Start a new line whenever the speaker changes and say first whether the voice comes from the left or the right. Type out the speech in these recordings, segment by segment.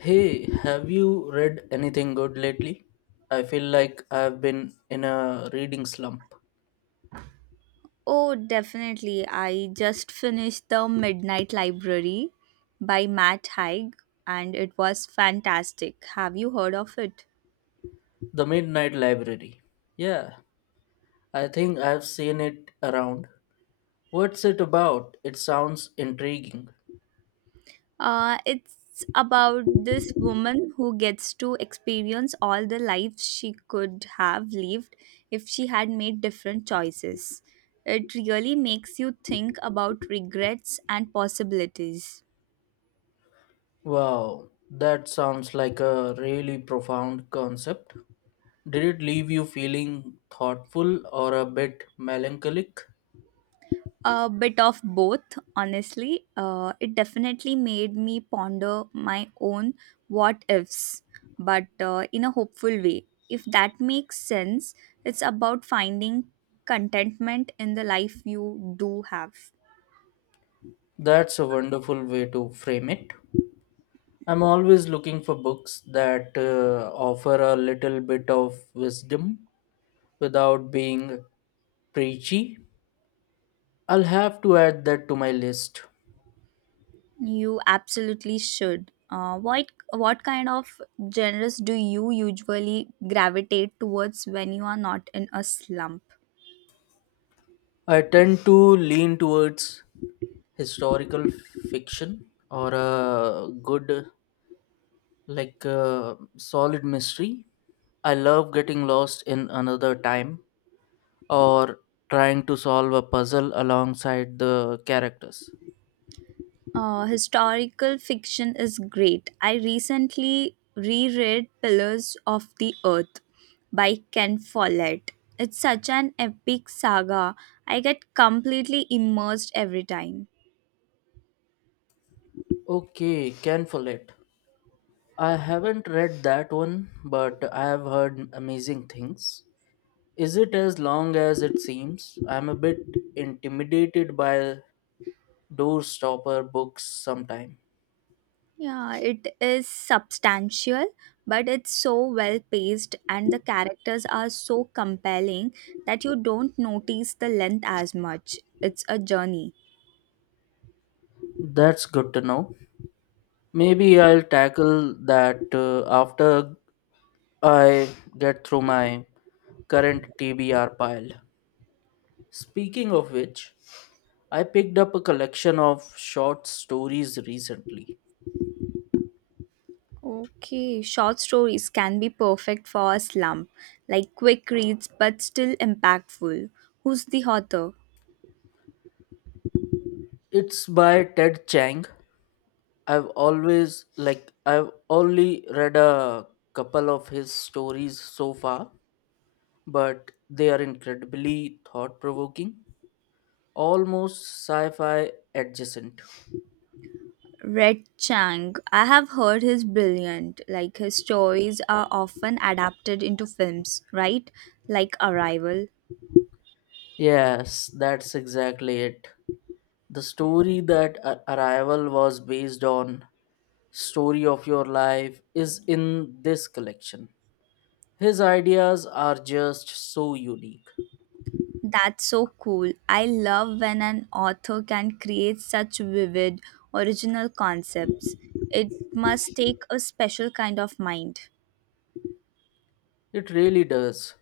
left: Hey, have you read anything good lately? I feel like I've been in a reading slump.
right: Oh, definitely. I just finished The Midnight Library by Matt Haig and it was fantastic. Have you heard of it?
left: The Midnight Library. Yeah, I think I've seen it around. What's it about? It sounds intriguing.
right: It's about this woman who gets to experience all the lives she could have lived if she had made different choices. It really makes you think about regrets and possibilities.
left: Wow, that sounds like a really profound concept. Did it leave you feeling thoughtful or a bit melancholic?
right: A bit of both, honestly. It definitely made me ponder my own what ifs, but in a hopeful way, if that makes sense. It's about finding contentment in the life you do have.
left: That's a wonderful way to frame it. I'm always looking for books that offer a little bit of wisdom without being preachy. I'll have to add that to my list.
right: You absolutely should. What kind of genres do you usually gravitate towards when you are not in a slump?
left: I tend to lean towards historical fiction or a good, like, solid mystery. I love getting lost in another time or trying to solve a puzzle alongside the characters.
right: Historical fiction is great. I recently reread Pillars of the Earth by Ken Follett. It's such an epic saga. I get completely immersed every time.
left: Okay, can for it. I haven't read that one, but I have heard amazing things. Is it as long as it seems? I'm a bit intimidated by doorstopper books sometime.
right: Yeah, it is substantial, but it's so well paced, and the characters are so compelling that you don't notice the length as much. It's a journey.
left: That's good to know. Maybe I'll tackle that after I get through my current TBR pile. Speaking of which, I picked up a collection of short stories recently.
right: Okay, short stories can be perfect for a slump, like quick reads but still impactful. Who's the author?
left: It's by Ted Chiang. I've always like I've only read a couple of his stories so far, but they are incredibly thought provoking, almost sci fi adjacent.
right: Red Chang. I have heard he's brilliant. Like, his stories are often adapted into films, right? Like Arrival.
left: Yes, that's exactly it. The story that Arrival was based on, Story of Your Life, is in this collection. His ideas are just so unique.
right: That's so cool. I love when an author can create such vivid, original concepts. It must take a special kind of mind.
left: It really does.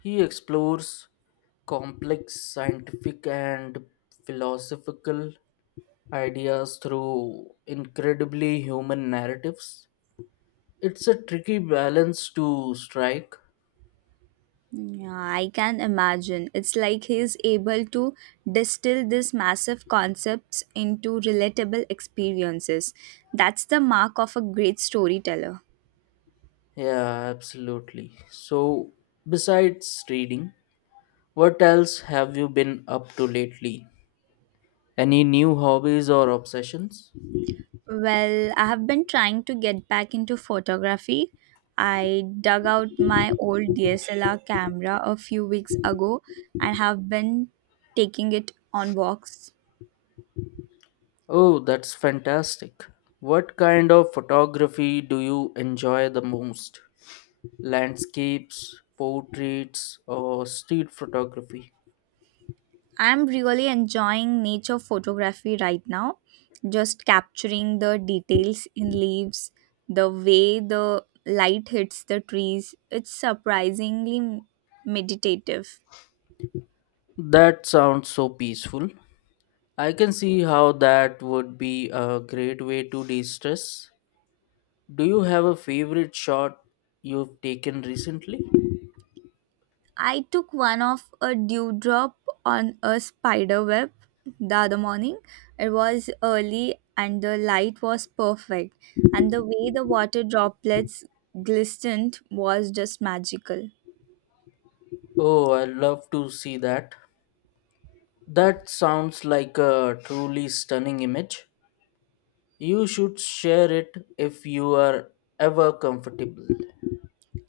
left: He explores complex scientific and philosophical ideas through incredibly human narratives. It's a tricky balance to strike.
right: Yeah, I can imagine. It's like he's able to distill these massive concepts into relatable experiences. That's the mark of a great storyteller.
left: Yeah, absolutely. So, besides reading, what else have you been up to lately? Any new hobbies or obsessions?
right: Well, I have been trying to get back into photography. I dug out my old DSLR camera a few weeks ago and have been taking it on walks.
left: Oh, that's fantastic. What kind of photography do you enjoy the most? Landscapes, portraits, or street photography.
right: I'm really enjoying nature photography right now, just capturing the details in leaves, the way the light hits the trees. It's surprisingly meditative.
left: That sounds so peaceful. I can see how that would be a great way to de stress. Do you have a favorite shot you've taken recently?
right: I took one of a dewdrop on a spider web the other morning. It was early and the light was perfect, and the way the water droplets glistened was just magical.
left: Oh, I love to see that. That sounds like a truly stunning image. You should share it if you are ever comfortable.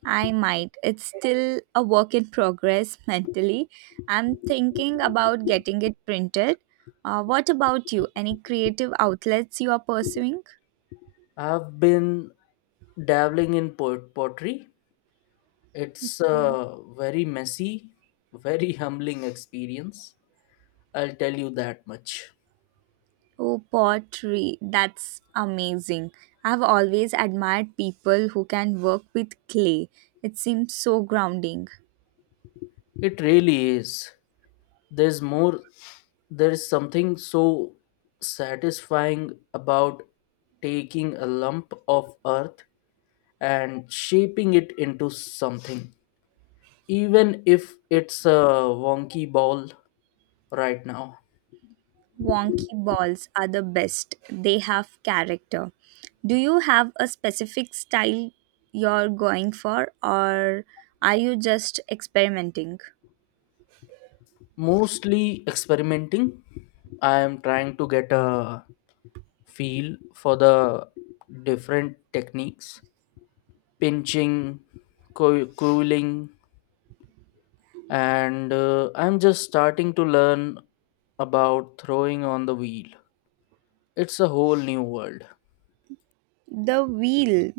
right: I might. It's still a work in progress mentally. I'm thinking about getting it printed. What about you? Any creative outlets you are pursuing?
left: I've been dabbling in pottery. It's a very messy, very humbling experience. I'll tell you that much.
right: Oh, pottery. That's amazing. I've always admired people who can work with clay. It seems so grounding.
left: It really is. There's more, there's something so satisfying about taking a lump of earth and shaping it into something, even if it's a wonky ball right now.
right: Wonky balls are the best. They have character. Do you have a specific style you're going for, or are you just experimenting?
left: Mostly experimenting. I am trying to get a feel for the different techniques, pinching, cooling, and I'm just starting to learn about throwing on the wheel. It's a whole new world.
right: The wheel.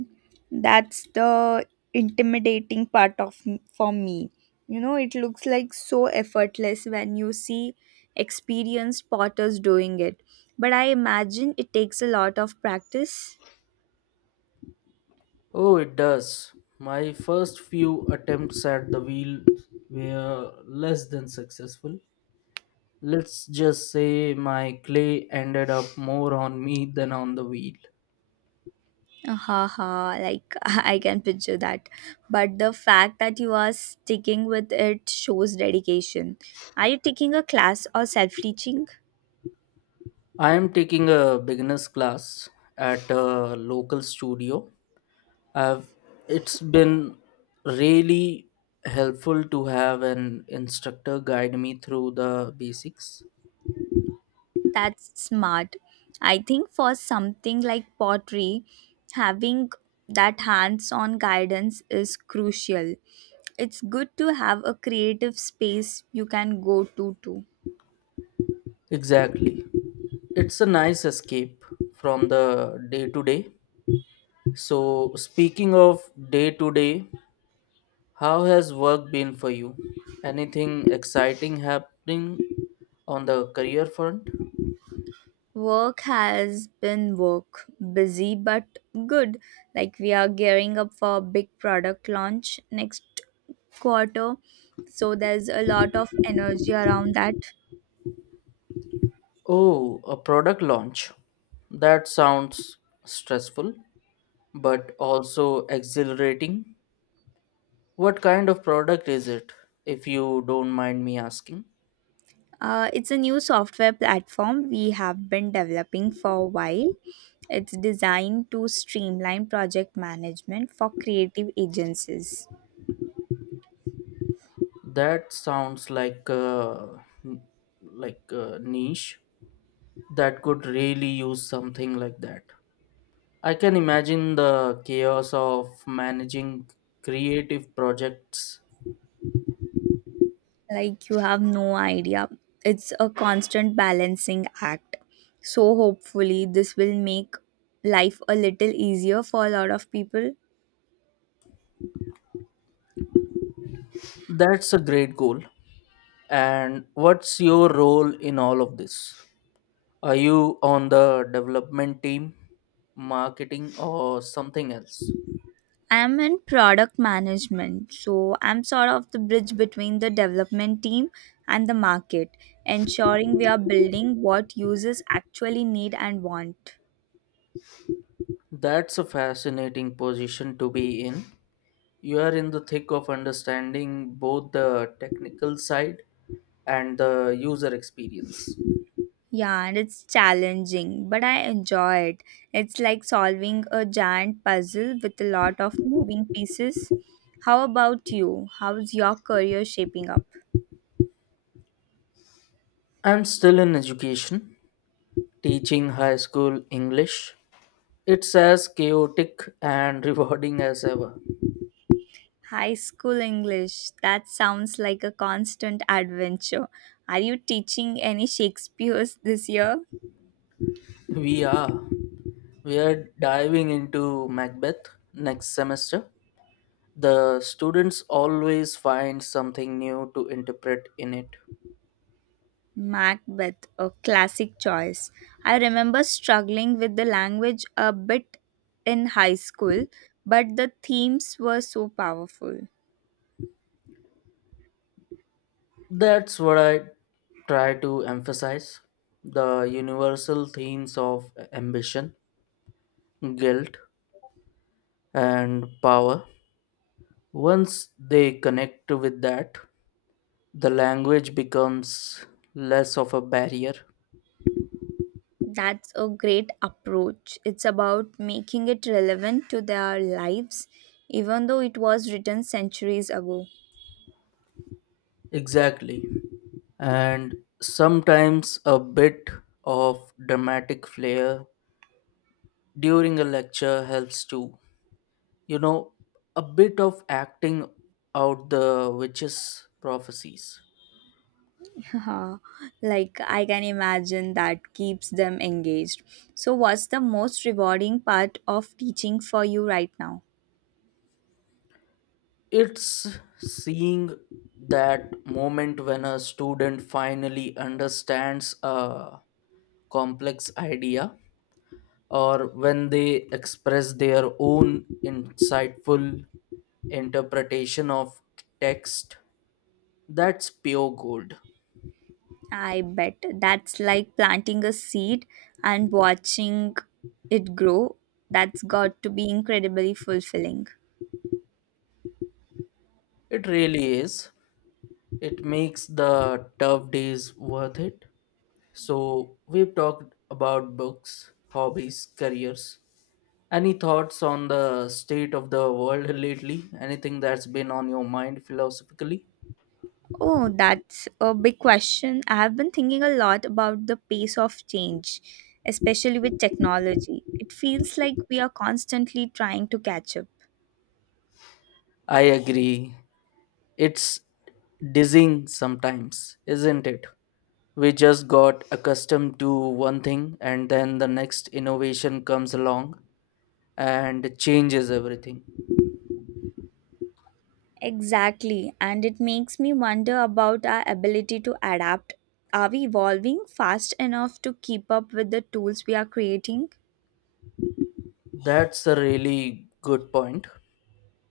right: That's the intimidating part for me. You know, it looks like so effortless when you see experienced potters doing it. But I imagine it takes a lot of practice.
left: Oh, it does. My first few attempts at the wheel were less than successful. Let's just say my clay ended up more on me than on the wheel.
right: Haha, like, I can picture that. But the fact that you are sticking with it shows dedication. Are you taking a class or self teaching?
left: I am taking a beginners class at a local studio. I've, it's been really helpful to have an instructor guide me through the basics.
right: That's smart. I think for something like pottery, having that hands on guidance is crucial. It's good to have a creative space you can go to too.
left: Exactly. It's a nice escape from the day to day. So, speaking of day to day, how has work been for you? Anything exciting happening on the career front?
right: Work has been work, busy but good. Like, we are gearing up for a big product launch next quarter, so there's a lot of energy around that.
left: Oh, a product launch. That sounds stressful, but also exhilarating. What kind of product is it, if you don't mind me asking?
right: It's a new software platform we have been developing for a while. It's designed to streamline project management for creative agencies.
left: That sounds like n- like a niche that could really use something like that. I can imagine the chaos of managing creative projects.
right: Like, you have no idea. It's a constant balancing act, so hopefully this will make life a little easier for a lot of people.
left: That's a great goal. And what's your role in all of this? Are you on the development team, marketing, or something else?
right: I'm in product management, so I'm sort of the bridge between the development team and the market, ensuring we are building what users actually need and want.
left: That's a fascinating position to be in. You are in the thick of understanding both the technical side and the user experience.
right: Yeah, and it's challenging, but I enjoy it. It's like solving a giant puzzle with a lot of moving pieces. How about you? How's your career shaping up?
left: I'm still in education, teaching high school English. It's as chaotic and rewarding as ever.
right: High school English, that sounds like a constant adventure. Are you teaching any Shakespeare's this year?
left: We are. We are diving into Macbeth next semester. The students always find something new to interpret in it.
right: Macbeth, a classic choice. I remember struggling with the language a bit in high school, but the themes were so powerful.
left: That's what I try to emphasize, the universal themes of ambition, guilt, and power. Once they connect with that, the language becomes less of a barrier.
right: That's a great approach. It's about making it relevant to their lives, even though it was written centuries ago.
left: Exactly. And sometimes a bit of dramatic flair during a lecture helps too. You know, a bit of acting out the witches' prophecies.
right: Like, I can imagine that keeps them engaged. So, what's the most rewarding part of teaching for you right now?
left: It's seeing that moment when a student finally understands a complex idea, or when they express their own insightful interpretation of text. That's pure gold.
right: I bet that's like planting a seed and watching it grow. That's got to be incredibly fulfilling.
left: It really is. It makes the tough days worth it. So, we've talked about books, hobbies, careers. Any thoughts on the state of the world lately? Anything that's been on your mind philosophically?
right: Oh, that's a big question. I have been thinking a lot about the pace of change, especially with technology. It feels like we are constantly trying to catch up.
left: I agree. It's dizzying sometimes, isn't it? We just got accustomed to one thing, and then the next innovation comes along and changes everything.
right: Exactly, and it makes me wonder about our ability to adapt. Are we evolving fast enough to keep up with the tools we are creating?
left: That's a really good point.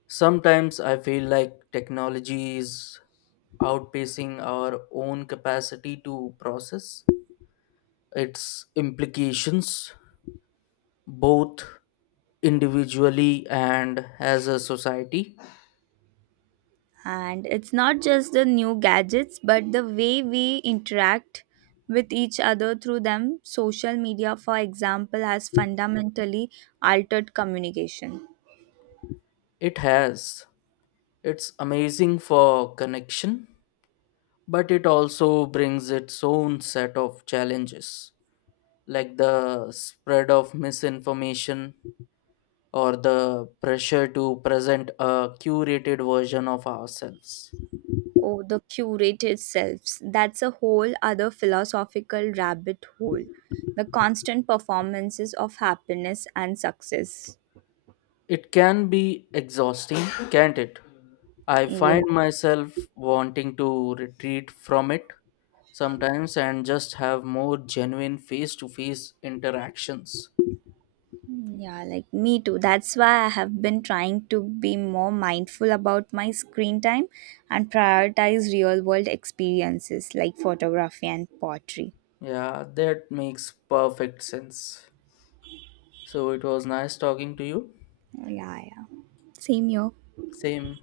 left: Sometimes I feel like technology is outpacing our own capacity to process its implications, both individually and as a society.
right: And it's not just the new gadgets, but the way we interact with each other through them. Social media, for example, has fundamentally altered communication.
left: It has. It's amazing for connection, but it also brings its own set of challenges, like the spread of misinformation or the pressure to present a curated version of ourselves.
right: Oh, the curated selves. That's a whole other philosophical rabbit hole. The constant performances of happiness and success.
left: It can be exhausting, can't it? I
right: Yeah.
left: find myself wanting to retreat from it sometimes and just have more genuine face to face interactions.
right: Yeah, like, me too. That's why I have been trying to be more mindful about my screen time and prioritize real world experiences like photography and pottery.
left: Yeah, that makes perfect sense. So it was nice talking to you.
right: Oh, yeah, yeah. Same here.
left: Same.